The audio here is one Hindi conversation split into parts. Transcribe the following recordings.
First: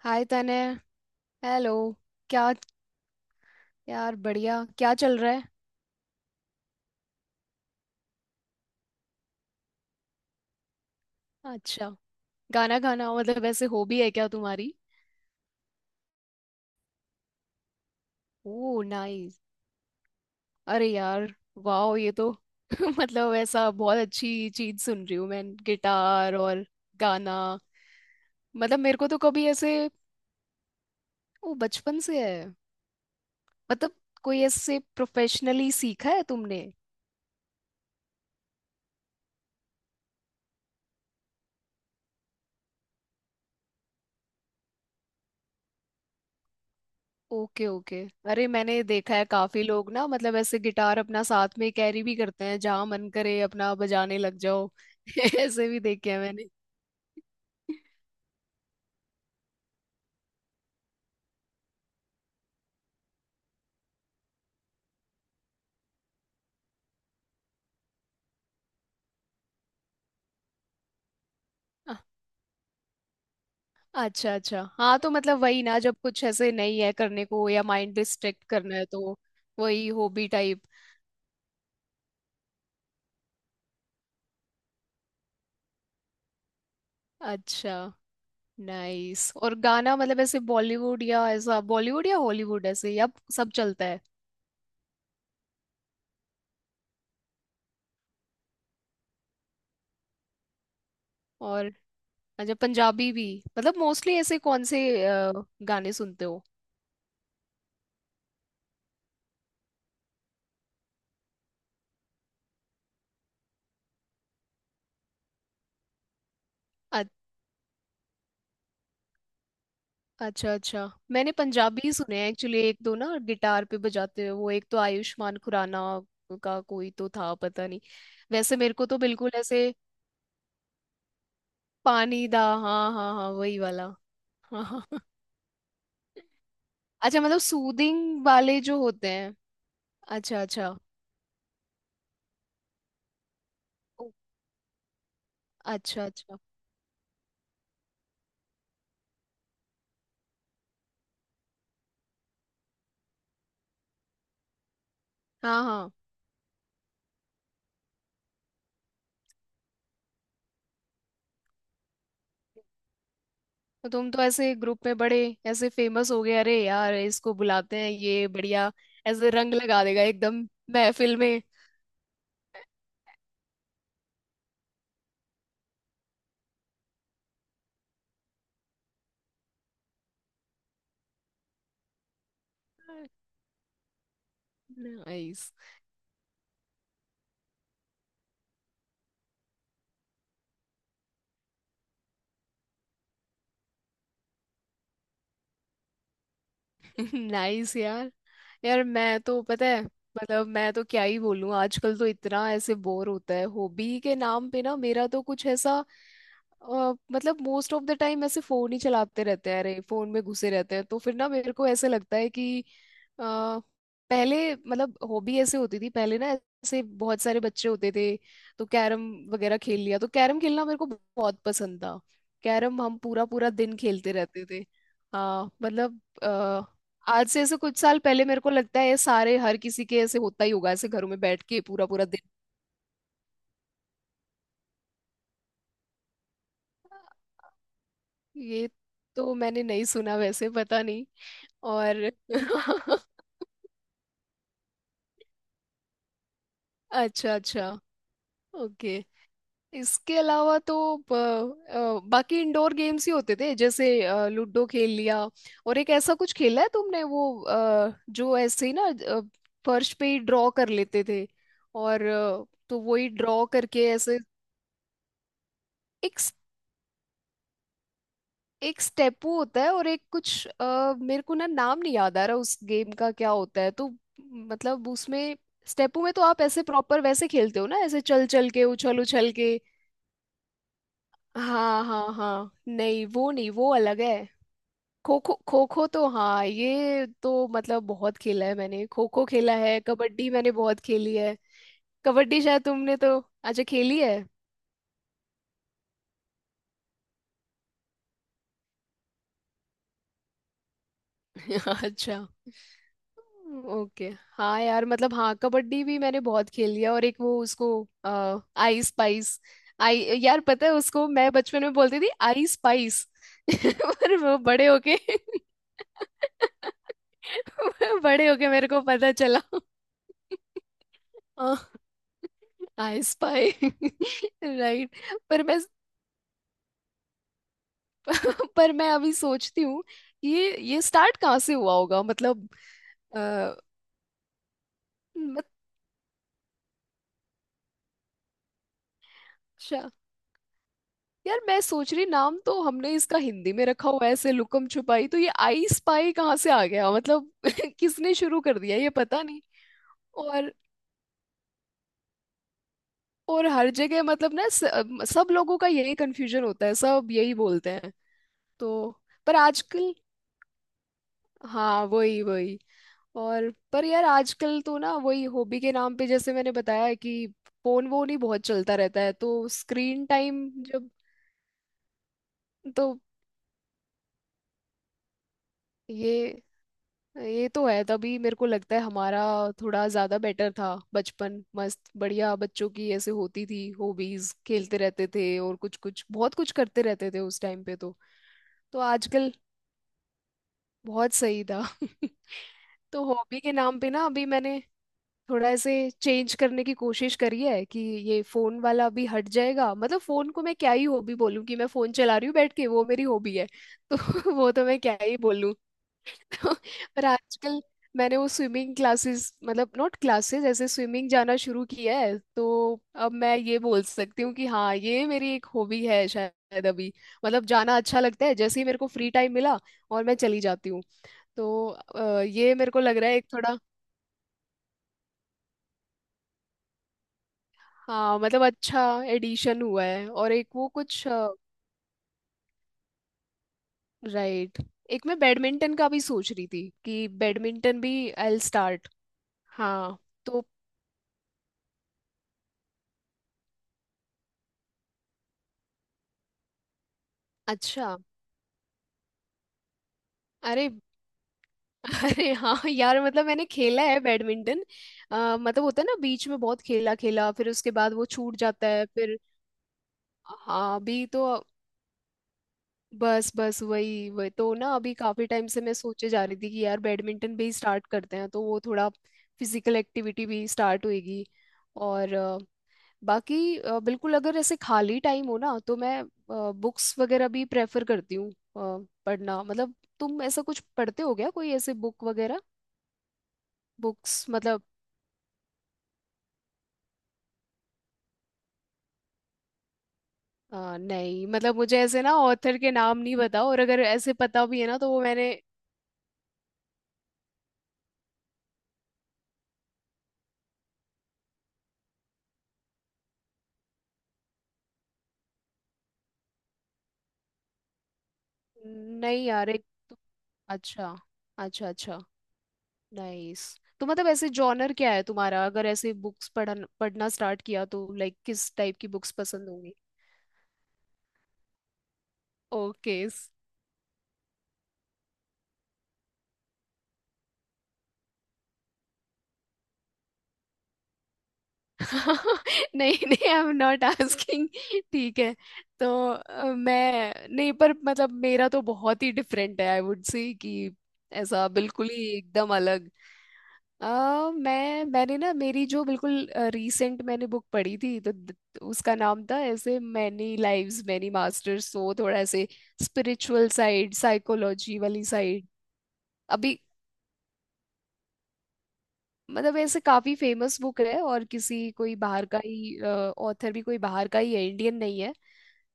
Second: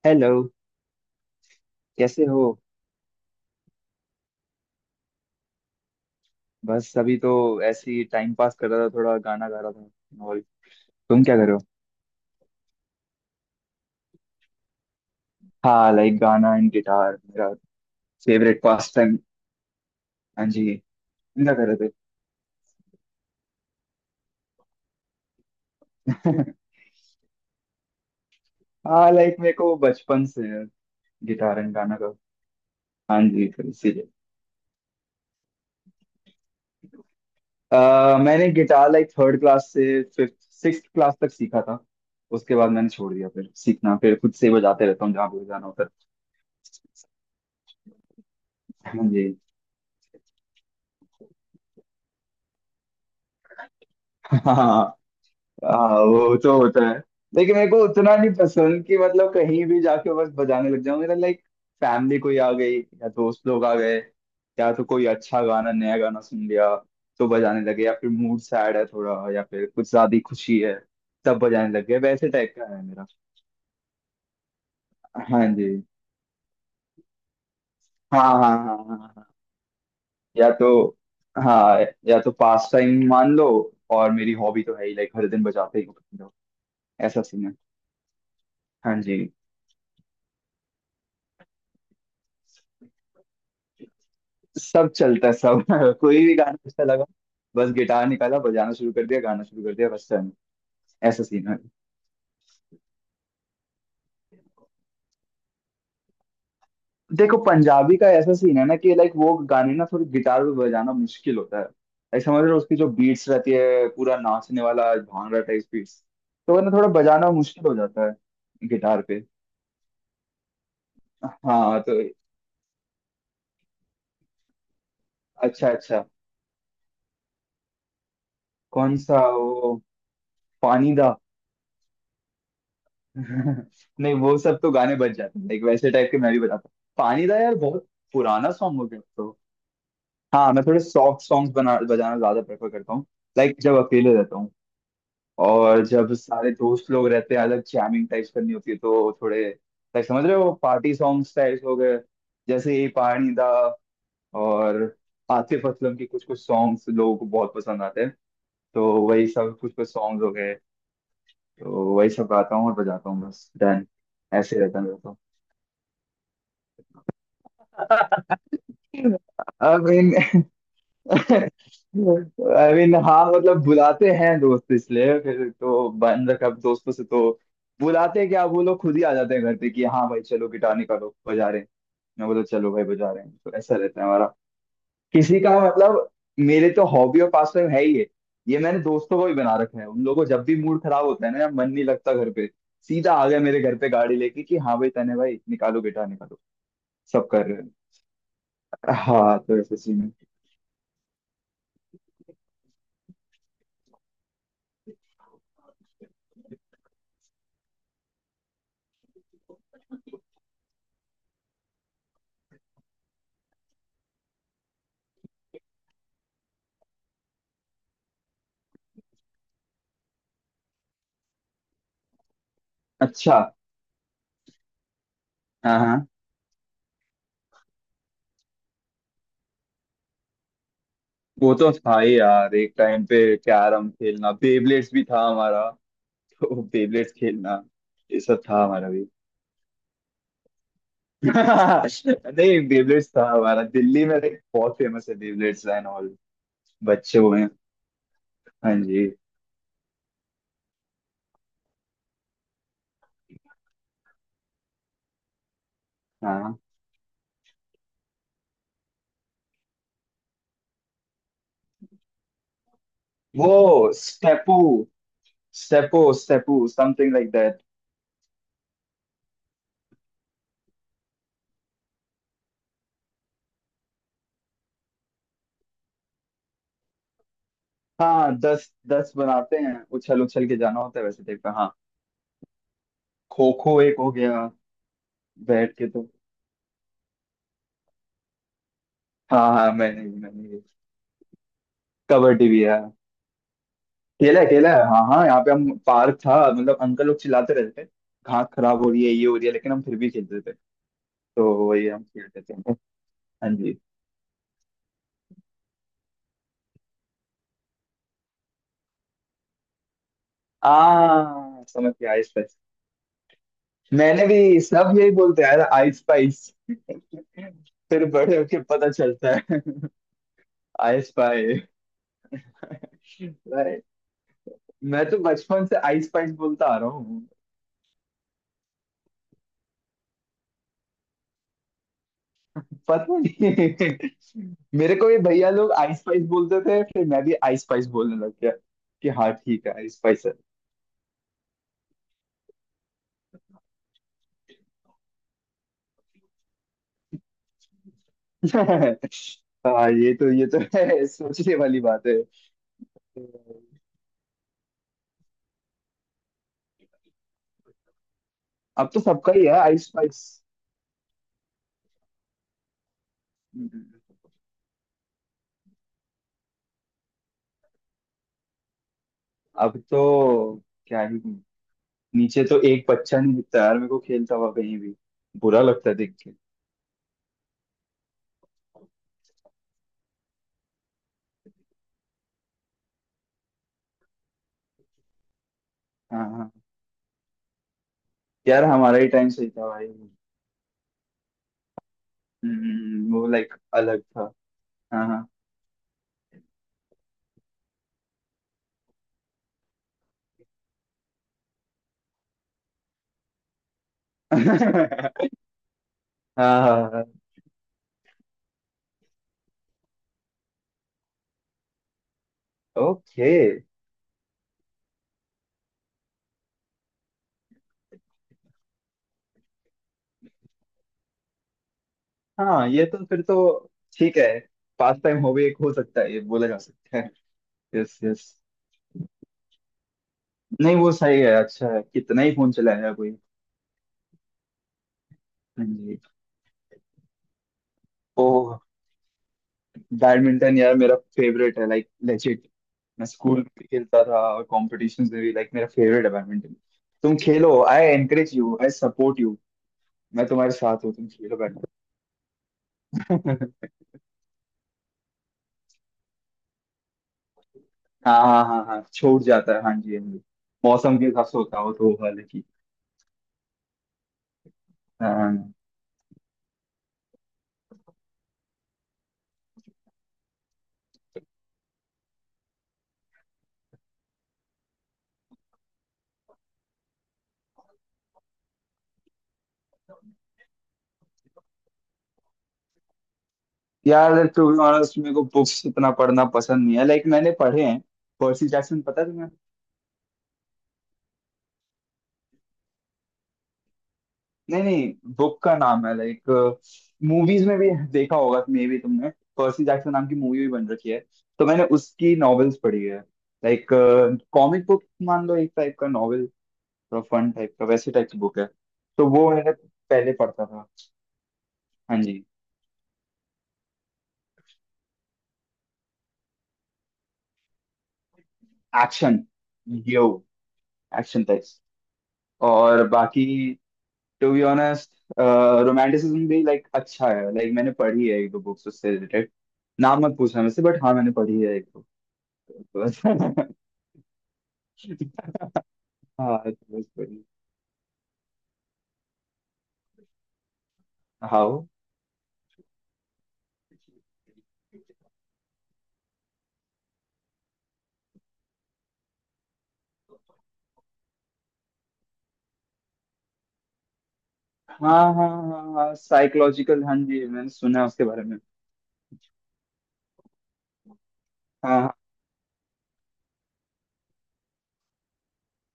हाय हेलो। तने। हेलो। कैसे हो? क्या? यार बढ़िया। क्या चल रहा है? बस अभी तो ऐसे ही टाइम पास कर रहा था, थोड़ा गाना गा रहा था। और तुम क्या कर रहे हो? अच्छा। गाना गाना मतलब ऐसे हॉबी है क्या तुम्हारी? हाँ, लाइक गाना एंड गिटार मेरा favourite oh, pastime. Nice. हाँ जी। अरे यार। तुम क्या कर रहे थे? वाह ये तो मतलब ऐसा बहुत अच्छी चीज सुन रही हूँ मैं। गिटार और गाना। मतलब मेरे को हाँ, तो लाइक कभी मेरे ऐसे। को बचपन से है वो गिटार एंड गाना बचपन का। से है। हाँ जी, तो मतलब इसीलिए। कोई ऐसे प्रोफेशनली सीखा है तुमने? मैंने गिटार लाइक थर्ड क्लास से फिफ्थ सिक्स क्लास तक सीखा था। उसके बाद मैंने छोड़ दिया फिर सीखना, फिर खुद से बजाते रहता हूँ जहाँ भी बजाना होता है। Okay, okay. अरे, मैंने हाँ देखा जी। है काफी लोग ना मतलब ऐसे गिटार अपना साथ में कैरी भी करते हैं, जहां मन करे अपना बजाने लग जाओ। हाँ, ऐसे भी देखे हैं वो मैंने। तो होता है, लेकिन मेरे को उतना नहीं पसंद कि मतलब कहीं भी जाके बस बजाने लग जाऊं। मेरा लाइक फैमिली कोई आ गई या दोस्त लोग आ गए, या तो कोई अच्छा गाना नया गाना सुन लिया तो बजाने लगे, या फिर मूड सैड है थोड़ा, या फिर कुछ ज्यादा ही खुशी है तब बजाने लग गए। अ- वैसे टाइप का है मेरा। अच्छा, अच्छा। हाँ तो मतलब हाँ वही जी। ना, जब कुछ ऐसे नहीं है करने को या माइंड हाँ डिस्ट्रैक्ट हाँ हाँ हाँ करना है हाँ तो। हाँ। वही हॉबी या टाइप। तो हाँ, या तो पास टाइम मान लो। और मेरी हॉबी तो है ही, लाइक हर दिन बजाते ही हूँ। ऐसा सीन है। अच्छा, हाँ जी। नाइस। और गाना मतलब ऐसे बॉलीवुड या ऐसा बॉलीवुड या हॉलीवुड ऐसे या? सब चलता है। सब चलता है सब। कोई भी गाना अच्छा लगा, बस गिटार निकाला, बजाना शुरू कर दिया, गाना शुरू कर दिया, बस चल। ऐसा सीन है। और अच्छा, पंजाबी भी। मतलब मोस्टली ऐसे कौन से अ, गाने सुनते हो? देखो पंजाबी का ऐसा सीन है ना कि लाइक वो गाने ना थोड़ी गिटार पे बजाना मुश्किल होता है। लाइक समझ रहे हो, उसकी जो बीट्स रहती है, पूरा नाचने वाला भांगड़ा टाइप बीट्स, तो वो ना थोड़ा बजाना मुश्किल हो जाता है गिटार पे। अच्छा, अच्छा। मैंने हाँ तो। पंजाबी सुने हैं एक्चुअली, एक दो ना गिटार पे बजाते हुए। वो एक तो आयुष्मान अच्छा खुराना अच्छा। का कोई तो था, पता नहीं। वैसे मेरे को कौन तो सा बिल्कुल ऐसे। वो? पानी दा? पानी दा, हाँ हाँ हाँ, वही वाला। नहीं, वो सब हाँ तो हाँ गाने हाँ। बच जाते हैं लाइक। वैसे टाइप के मैं भी बताता हूँ। अच्छा, पानी दा मतलब यार बहुत सूदिंग पुराना वाले जो सॉन्ग हो गया होते हैं। तो। अच्छा, हाँ, मैं अच्छा। थोड़े सॉफ्ट सॉन्ग्स बना बजाना ज्यादा प्रेफर करता हूँ लाइक, जब ओ, अकेले रहता हूँ। और अच्छा, जब अच्छा। सारे दोस्त लोग रहते हैं अलग, जैमिंग टाइप्स करनी होती है तो थोड़े लाइक समझ रहे हो पार्टी सॉन्ग्स टाइप्स हो गए, जैसे ये पानी दा। और हाँ आतिफ हाँ। असलम के कुछ कुछ सॉन्ग्स लोगों को बहुत पसंद आते हैं, तो वही सब कुछ कुछ सॉन्ग्स हो गए। तो वही सब गाता हूँ और बजाता हूँ, बस डन। तो तुम तो ऐसे ऐसे रहता है ग्रुप मेरा में तो। बड़े ऐसे फेमस हो गए। अरे यार, इसको बुलाते हैं, ये आई बढ़िया। ऐसे रंग लगा देगा मीन एकदम महफिल में। आई मीन हाँ मतलब बुलाते हैं दोस्त इसलिए, फिर तो बंद कब, दोस्तों से तो बुलाते हैं, क्या, वो लोग खुद ही आ जाते हैं घर पे कि हाँ भाई चलो गिटार निकालो बजा रहे हैं। मैं बोला चलो भाई बजा रहे हैं। तो ऐसा रहता है हमारा। किसी नाइस। का मतलब, मेरे तो हॉबी और पास टाइम है ही है। ये मैंने दोस्तों को भी बना रखा है, उन लोगों को जब भी मूड खराब होता है ना या मन नहीं लगता घर पे, सीधा आ गया मेरे घर पे गाड़ी लेके कि हाँ भाई तने भाई निकालो गिटार निकालो, सब कर रहे हैं। नाइस यार। यार मैं हाँ तो, तो पता ऐसे है सीन है। मतलब मैं तो क्या ही बोलूं। आजकल तो इतना ऐसे बोर होता है, हॉबी के नाम पे ना मेरा तो कुछ ऐसा। मतलब मोस्ट ऑफ द टाइम ऐसे फोन ही चलाते रहते हैं। अरे, फोन में घुसे रहते हैं, तो फिर ना मेरे को ऐसे लगता है कि अ, पहले मतलब हॉबी ऐसे होती थी। पहले ना ऐसे बहुत सारे बच्चे होते थे। तो कैरम वगैरह खेल लिया। तो कैरम खेलना मेरे को बहुत पसंद था। कैरम हम पूरा अच्छा। पूरा दिन खेलते रहते थे। हाँ हाँ मतलब। हाँ, आज से ऐसे कुछ साल पहले मेरे को लगता है ये सारे हर किसी के ऐसे होता ही होगा, ऐसे घरों में बैठ वो के तो पूरा था पूरा ही दिन। यार, एक टाइम पे कैरम खेलना, बेबलेट्स भी था हमारा तो। बेबलेट्स खेलना, ये सब था ये हमारा भी। तो मैंने नहीं सुना, वैसे पता नहीं। और नहीं, बेबलेट्स था हमारा, दिल्ली में लाइक बहुत फेमस है बेबलेट्स एंड ऑल। बच्चे अच्छा, हुए हैं। अच्छा। हाँ ओके। जी। इसके अलावा तो बाकी इंडोर गेम्स ही होते थे, जैसे लूडो खेल लिया। और एक ऐसा कुछ हाँ, खेला है तुमने? वो जो ऐसे ही ना फर्श पे ही ड्रॉ कर लेते थे, और तो वही ड्रॉ करके वो ऐसे। स्टेपू, स्टेपो, एक स्टेपू समथिंग लाइक दैट। एक स्टेपू होता है, और एक कुछ मेरे को ना नाम नहीं याद आ रहा उस गेम का, क्या होता है तो। मतलब उसमें, स्टेपू में तो आप ऐसे प्रॉपर वैसे खेलते हो ना, ऐसे चल हाँ, चल के दस उछल दस उछल के। बनाते हैं, उछल उछल के जाना होता है वैसे टाइप का। हाँ, हाँ हाँ हाँ, नहीं वो खो नहीं, वो खो एक अलग हो है। गया, खो खो, खो बैठ खो के तो। तो हाँ ये तो मतलब बहुत खेला है मैंने। खो खो हाँ खेला हाँ, है, मैंने भी, कबड्डी मैंने मैंने भी। बहुत खेली है। कबड्डी कबड्डी भी शायद है। तुमने तो? अच्छा खेली है। अकेला अकेला है। हाँ हाँ, यहाँ पे हम पार्क था, मतलब अंकल लोग चिल्लाते रहते थे घास खराब हो रही है, ये हो रही है, लेकिन हम फिर भी खेलते थे। तो वही हम अच्छा, खेलते थे। हाँ जी। ओके। हाँ यार मतलब, हाँ कबड्डी भी मैंने बहुत खेली है, और एक वो उसको आ, आई स्पाइस। आई यार पता है उसको आ, मैं बचपन में समझ बोलती गया, थी आइस आई पाइस। स्पाइस। पर मैंने वो भी, बड़े सब होके। यही बोलते हैं यार, आइस पाइस। फिर बड़े बड़े होके होके मेरे को पता पता चलता चला है आइस पाइस। I spy. अरे, राइट। मैं तो पर मैं। बचपन से आइस पाइस बोलता आ रहा हूँ। पर मैं अभी सोचती हूँ, ये स्टार्ट कहाँ से हुआ होगा, मतलब। पता अ, नहीं, मेरे को ये भैया लोग आइस पाइस बोलते थे, फिर मैं भी आइस पाइस बोलने लग गया कि हाँ ठीक है अच्छा। आइस पाइस यार मैं सोच रही, नाम तो हमने इसका हिंदी में रखा हुआ है ऐसे लुकम छुपाई, तो ये आई स्पाई कहाँ से आ गया मतलब? किसने शुरू कर दिया, ये है। पता नहीं। हाँ, ये तो, ये और तो है सोचने वाली बात है। हर जगह मतलब ना सब लोगों का यही कंफ्यूजन होता है, सब यही बोलते हैं तो। अब तो सबका पर ही है आइस आजकल। पाइस। हाँ, वही वही। और पर यार आजकल तो ना वही हॉबी के नाम पे, जैसे मैंने बताया है कि फोन वोन ही बहुत चलता रहता है, तो अब स्क्रीन टाइम तो जब। क्या ही, नीचे तो एक तो बच्चा नहीं दिखता यार मेरे को खेलता हुआ कहीं भी। बुरा लगता है देख के। ये ये तो है। तभी मेरे को लगता है हमारा थोड़ा ज्यादा बेटर था। बचपन मस्त बढ़िया। बच्चों की ऐसे होती थी हॉबीज, खेलते रहते थे और कुछ कुछ हाँ बहुत हाँ। कुछ करते रहते थे उस टाइम पे तो। यार तो हमारा ही टाइम आजकल। सही था भाई। बहुत सही था। तो वो हॉबी के लाइक नाम पे अलग ना अभी था। मैंने हाँ हाँ। थोड़ा ऐसे चेंज करने की कोशिश करी है, कि ये फोन वाला अभी हट जाएगा। मतलब फोन को मैं क्या ही हॉबी बोलूँ, कि मैं फोन चला रही हूँ बैठ के, वो मेरी हॉबी है। तो वो तो मैं क्या ही बोलूँ। पर हाँ। आजकल। मैंने वो स्विमिंग क्लासेस, मतलब नॉट क्लासेस, ऐसे स्विमिंग जाना शुरू किया है तो। अब ओके। मैं ये बोल सकती हूँ कि हाँ ये मेरी एक हॉबी है शायद अभी। मतलब जाना अच्छा लगता है, जैसे ही मेरे को फ्री टाइम मिला और मैं चली जाती हूँ। तो ये हाँ, मेरे को ये लग तो रहा है फिर एक तो थोड़ा। ठीक है, पास टाइम हॉबी एक हो सकता है, ये बोला जा सकता है। यस हाँ यस। मतलब, अच्छा एडिशन हुआ है, और एक वो नहीं, वो कुछ। सही है, अच्छा है, कितना ही फोन चलाया है कोई। राइट। एक मैं हाँ बैडमिंटन का जी। भी सोच रही थी, कि बैडमिंटन भी आई विल ओह, स्टार्ट। हाँ तो। बैडमिंटन यार मेरा फेवरेट है लाइक लेजिट। मैं स्कूल में भी खेलता था और कॉम्पिटिशन में भी। लाइक मेरा फेवरेट है बैडमिंटन। तुम खेलो, आई अच्छा। Encourage you, I support you. मैं तुम्हारे अरे, साथ हूँ, तुम खेलो। अरे, हाँ यार मतलब मैंने बैडमिंटन। खेला है बैडमिंटन। मतलब होता है ना बीच में बहुत खेला खेला, फिर उसके बाद वो हाँ छूट हाँ हाँ जाता हाँ, है फिर। छूट जाता है, हाँ जी हाँ जी। हाँ मौसम के अभी तो। हिसाब से होता हो तो, हालांकि। बस, बस, वही वही तो ना अभी हाँ हाँ, काफी टाइम हाँ। से मैं सोचे जा रही थी कि यार बैडमिंटन भी स्टार्ट करते हैं, तो वो थोड़ा फिजिकल एक्टिविटी भी स्टार्ट होएगी। और बाकी बिल्कुल, अगर ऐसे खाली टाइम हो ना तो मैं बुक्स वगैरह भी प्रेफर करती हूँ। पढ़ना मतलब तुम ऐसा कुछ पढ़ते हो क्या, कोई ऐसे बुक वगैरह? यार बुक्स टू बी मतलब। ऑनेस्ट मेरे को बुक्स इतना पढ़ना पसंद नहीं है, लाइक मैंने पढ़े हैं पर्सी जैक्सन, पता है तुम्हें? नहीं मतलब मुझे ऐसे ना ऑथर के नाम नहीं पता, और अगर ऐसे पता भी नहीं है ना तो नहीं, वो मैंने। बुक का नाम है लाइक, मूवीज में भी देखा होगा मे भी तुमने, पर्सी जैक्सन नाम की मूवी भी बन रखी है। तो मैंने उसकी नॉवेल्स पढ़ी है लाइक, कॉमिक बुक मान लो एक टाइप का नॉवेल, थोड़ा फन टाइप का वैसे टाइप की बुक है। तो नहीं वो यार मैंने एक। पहले पढ़ता था। अच्छा, अच्छा, अच्छा, हाँ जी। नाइस। तो मतलब ऐसे जॉनर क्या है तुम्हारा, अगर ऐसे बुक्स पढ़ना स्टार्ट किया, तो लाइक किस टाइप की बुक्स एक्शन, पसंद होंगी? Yo action types. और ओके। बाकी, टू बी ऑनेस्ट, रोमांटिसिज्म भी लाइक अच्छा है, लाइक मैंने पढ़ी है एक दो बुक्स उससे रिलेटेड। नाम मत पूछना मुझसे, बट हाँ मैंने पढ़ी है एक नहीं, नहीं, आई दो। Am not asking. ठीक है तो। हाँ, बड़ी। मैं नहीं, पर मतलब मेरा तो बहुत ही डिफरेंट है, आई वुड से कि ऐसा हाउ? बिल्कुल ही एकदम अलग। अ मैंने ना मेरी जो बिल्कुल रीसेंट मैंने बुक पढ़ी थी तो उसका नाम था ऐसे मैनी लाइव्स मैनी मास्टर्स, तो वो थोड़ा ऐसे स्पिरिचुअल साइड, साइकोलॉजी हाँ वाली हाँ साइड। हाँ हाँ, अभी साइकोलॉजिकल, हाँ जी, मैंने सुना है उसके बारे में। मतलब ऐसे काफी फेमस बुक है, और किसी हाँ हाँ। कोई बाहर का ही ऑथर भी, कोई बाहर का ही है, इंडियन नहीं है।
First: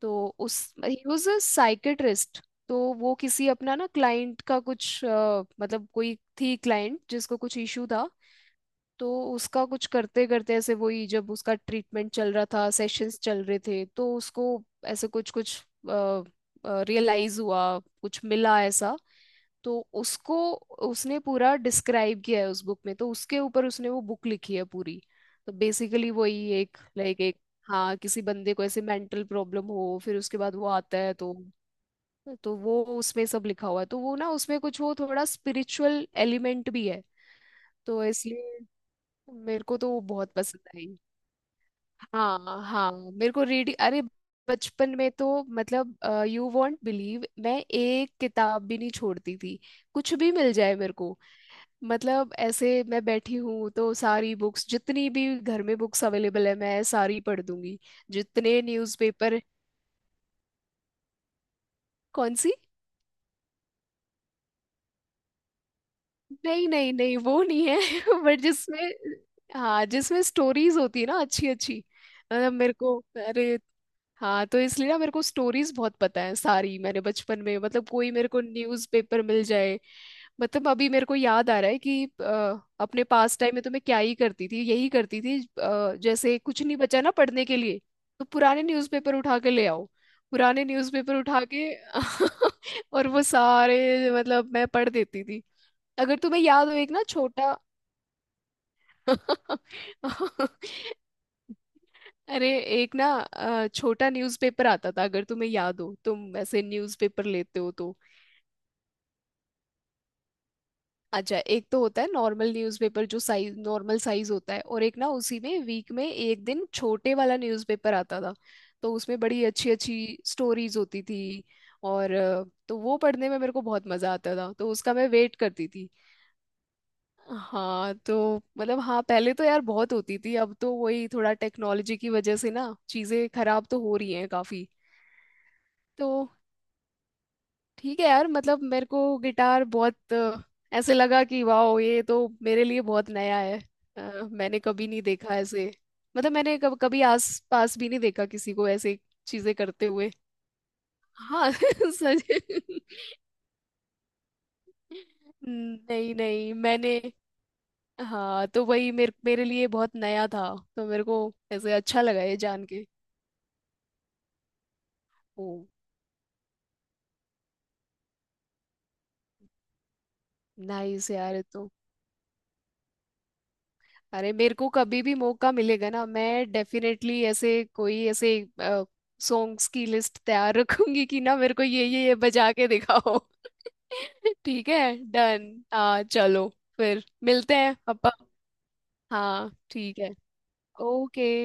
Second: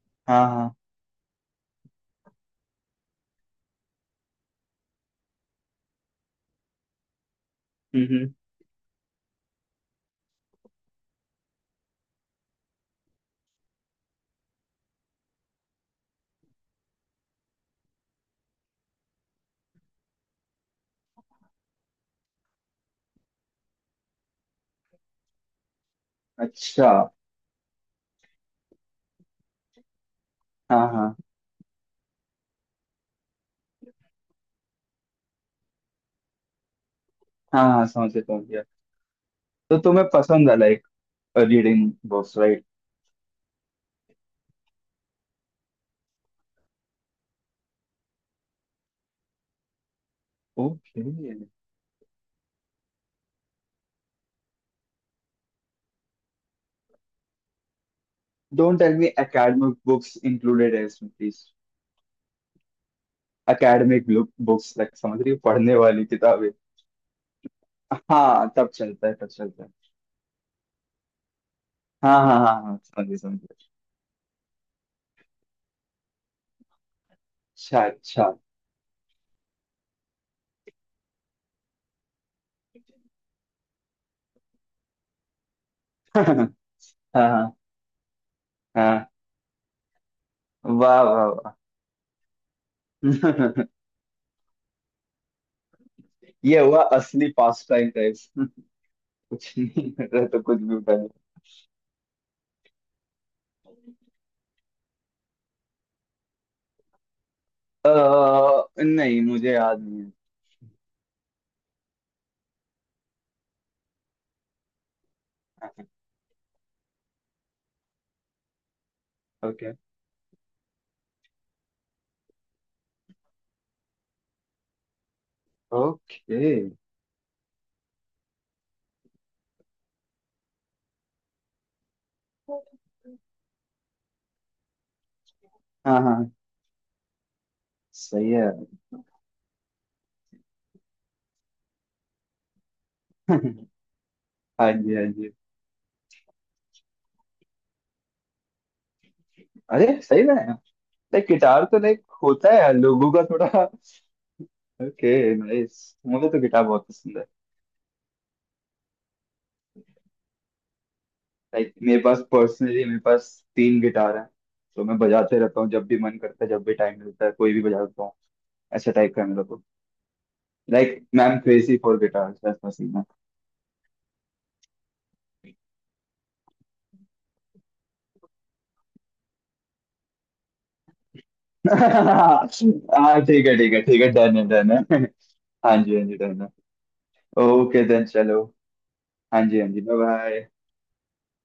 तो हाँ उस, हाँ। He was a psychiatrist. तो वो किसी अपना ना क्लाइंट का कुछ मतलब कोई थी क्लाइंट जिसको कुछ इशू था। हम्म। तो उसका कुछ करते करते ऐसे वही, जब उसका ट्रीटमेंट चल रहा था, सेशंस चल रहे थे, तो उसको ऐसे कुछ कुछ रियलाइज हुआ, कुछ मिला ऐसा। तो उसको, उसने पूरा डिस्क्राइब किया है उस बुक में, तो उसके ऊपर उसने वो बुक लिखी है पूरी। तो बेसिकली वही एक, अच्छा। लाइक एक। हाँ, किसी बंदे को ऐसे मेंटल प्रॉब्लम हो, फिर उसके बाद वो हाँ आता है हाँ तो। तो वो उसमें सब लिखा हुआ है, तो वो ना उसमें कुछ वो थोड़ा स्पिरिचुअल एलिमेंट भी है। हाँ हाँ, तो समझ गया समझ इसलिए गया। मेरे को तो तो वो तुम्हें बहुत पसंद है पसंद लाइक आई। रीडिंग बुक्स हाँ राइट? हाँ मेरे को रीड, अरे बचपन में तो मतलब यू वॉन्ट बिलीव, मैं एक किताब भी नहीं छोड़ती थी। कुछ भी मिल जाए मेरे ओके। को, मतलब ऐसे मैं बैठी हूँ तो सारी बुक्स, जितनी भी घर में बुक्स अवेलेबल है, मैं सारी पढ़ दूंगी। जितने don't tell me newspaper. Academic books included है इसमें प्लीज। कौन सी? एकेडमिक बुक्स, लाइक समझ रही हो, पढ़ने वाली किताबें। नहीं, नहीं, नहीं, वो नहीं है। बट हाँ तब जिसमें, चलता है, तब चलता है। हाँ, जिसमें स्टोरीज होती है ना अच्छी अच्छी। हाँ हाँ मतलब हाँ मेरे हाँ, को, समझिए अरे! समझिए। हाँ तो इसलिए ना मेरे को स्टोरीज बहुत पता है सारी, मैंने बचपन में अच्छा मतलब कोई मेरे अच्छा। को न्यूज़पेपर मिल जाए। मतलब अभी मेरे को याद आ रहा है कि अपने पास टाइम में तो मैं क्या ही करती थी, यही करती थी, जैसे कुछ नहीं बचा ना हाँ पढ़ने हाँ के लिए, तो पुराने हाँ। न्यूज़पेपर उठा के ले आओ। पुराने वाह न्यूज़पेपर वाह उठा वाह। के और वो सारे मतलब मैं पढ़ देती थी। अगर तुम्हें ये याद हो हुआ एक ना असली छोटा। पास टाइम गाइस। कुछ नहीं कर रहा तो कुछ भी उठा लो। अरे, एक ना छोटा न्यूज़पेपर आता था, अगर तुम्हें याद हो, तुम वैसे न्यूज़पेपर लेते हो तो। नहीं मुझे याद नहीं है। अच्छा, एक तो होता है नॉर्मल न्यूज़पेपर, जो साइज, नॉर्मल साइज होता है, और एक ना उसी में वीक में एक दिन छोटे वाला न्यूज़पेपर आता था। तो उसमें बड़ी अच्छी ओके। अच्छी स्टोरीज होती थी, और तो वो पढ़ने में मेरे को बहुत मजा आता था, तो उसका मैं वेट करती थी। ओके। हाँ तो मतलब, हाँ पहले तो यार बहुत होती थी, अब तो वही थोड़ा टेक्नोलॉजी की वजह से ना चीजें खराब तो हो रही हैं काफी। हाँ तो हाँ, ठीक है यार, सही है। मतलब मेरे को गिटार बहुत ऐसे लगा कि वाह ये तो मेरे लिए बहुत नया हाँ है। मैंने कभी जी नहीं हाँ जी। देखा ऐसे, मतलब मैंने कभी आस पास भी नहीं देखा किसी को ऐसे चीजें करते अरे हुए। सही में, लाइक हाँ। गिटार तो लाइक सच। होता है लोगों का थोड़ा। ओके, नाइस, नहीं मुझे तो नहीं गिटार बहुत मैंने, पसंद है। हाँ तो वही मेरे मेरे लिए बहुत नया था। तो मेरे को लाइक ऐसे मेरे अच्छा पास, लगा ये जान पर्सनली के। मेरे पास तीन गिटार हैं। तो मैं बजाते ओ, रहता हूँ, जब भी मन करता है, जब भी टाइम मिलता है कोई भी बजा लेता हूँ। ऐसा टाइप का है मेरा तो। लाइक नाइस यार, मैम ये तो। क्रेजी फॉर गिटार्स बस पसीना। अरे मेरे को कभी भी मौका मिलेगा ना मैं डेफिनेटली ऐसे कोई ऐसे सॉन्ग्स की लिस्ट तैयार रखूंगी कि ना मेरे को ये बजा के दिखाओ। हाँ ठीक है ठीक है ठीक है, डन है ठीक डन है। है। डन, हाँ जी आ हाँ जी, डन है। चलो, फिर मिलते हैं ओके देन, अपन। चलो। हाँ हाँ, जी हाँ जी, बाय ठीक है। बाय। ओके।